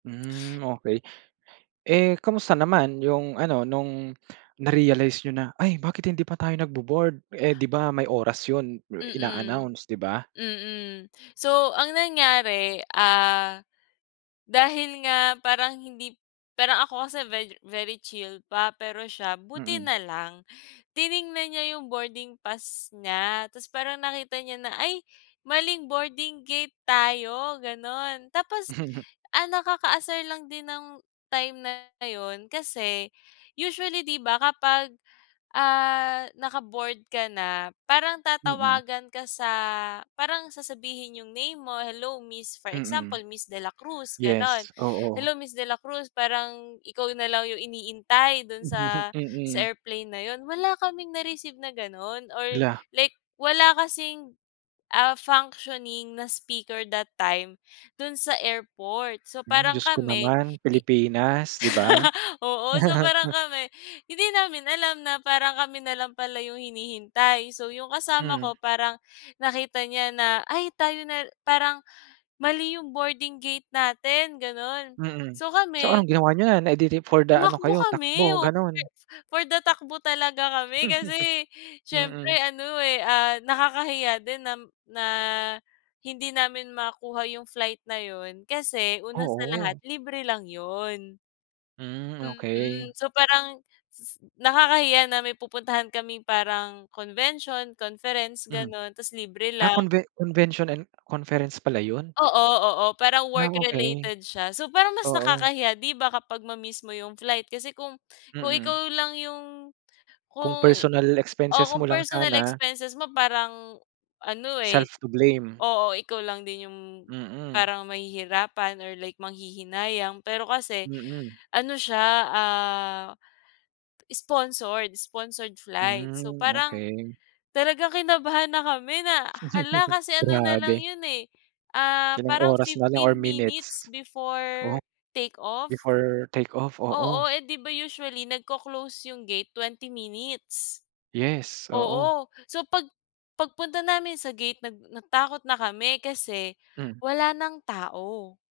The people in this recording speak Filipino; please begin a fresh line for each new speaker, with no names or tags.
Mm, okey. Eh, kamusta naman yung ano nung na-realize n'yo na, "Ay bakit hindi pa tayo nagbo-board? Eh, di ba may oras yun?
Mm.
Ina-announce, 'di ba?
Mm. So, ang nangyari ah, dahil nga parang hindi parang ako kasi vegi very chill pa pero siya buti
Mm.
na lang tiningnan niya yung boarding pass niya tapos parang nakita niya na, "Ay, maling boarding gate tayo" ganon, tapos ang nakakaasar lang din ng time na yun, kasi usually di ba kapag, ah, naka-board ka na parang
Mm.
tatawagan ka sa parang sasabihin yung name mo, "Hello miss" for
Mm.
example Miss Dela Cruz ganon.
Yes. Oo.
"Hello Miss Dela Cruz" parang ikaw na lang yung iniintay dun sa sa
Mm.
airplane na yun." Wala kaming na-receive na ganon or
La.
like wala kasing ah, functioning na speaker that time, dun sa airport. So,
Mm,
parang
Diyos ko
kami
naman,
hi
Pilipinas, di ba?
oo, so parang kami hindi namin alam na parang kami na lang pala yung hinihintay, so yung kasama
Mm.
ko, parang nakita niya na, "Ay, tayo na la parang mali yung boarding gate natin" ganon.
Mm.
So
So
kami,
anong ginawa niyo na? Eh di di for the ano
tumakbo
kayo
kami.
takbo,
[unintelligible] Oo,
ganon.
for the takbo talaga kami kasi, siyempre
Mm.
ano eh, ah, nakakahiya din na na hindi namin makuha yung flight na yun kasi una sa lahat,
Oo.
libre lang yun.
Mm, okey.
Mm, so parang s nakakahiya na may pupuntahan kaming parang convention, conference
Mm.
ganon tapos libre
Ah,
lang.
conve convention and conference pala yun.
Oo, oo parang
Ah,
work
okey.
related siya. So parang mas
Oo.
nakakahiya 'di ba, kapag ma-miss mo yung flight kasi kung kung
Mm.
ikaw lang yung
Kung
kung
personal
oo
expenses mo
kung
lang
personal
sana.
expenses mo parang, ano eh,
Self to blame.
oo, ikaw lang din yung
Mm.
parang mahihirapan or like manghihinayang pero kasi,
Mm.
ano siya ah, sponsored sponsored flight, so
Mm,
parang,
okey.
talagang kinabahan na kami na hala kasi ano na lang
Grabe.
yun eh, ah,
Ilang
parang
oras na lang or
15 minutes
minutes?
before
Oh.
take off.
Before take off,
Oo,
oo.
eh, 'di ba usually nagco-close yung gate 20 minutes.
Yes, oo.
Oo. So pag pagpunta namin sa gate nag natakot na kami kasi
Mm.
wala ng tao.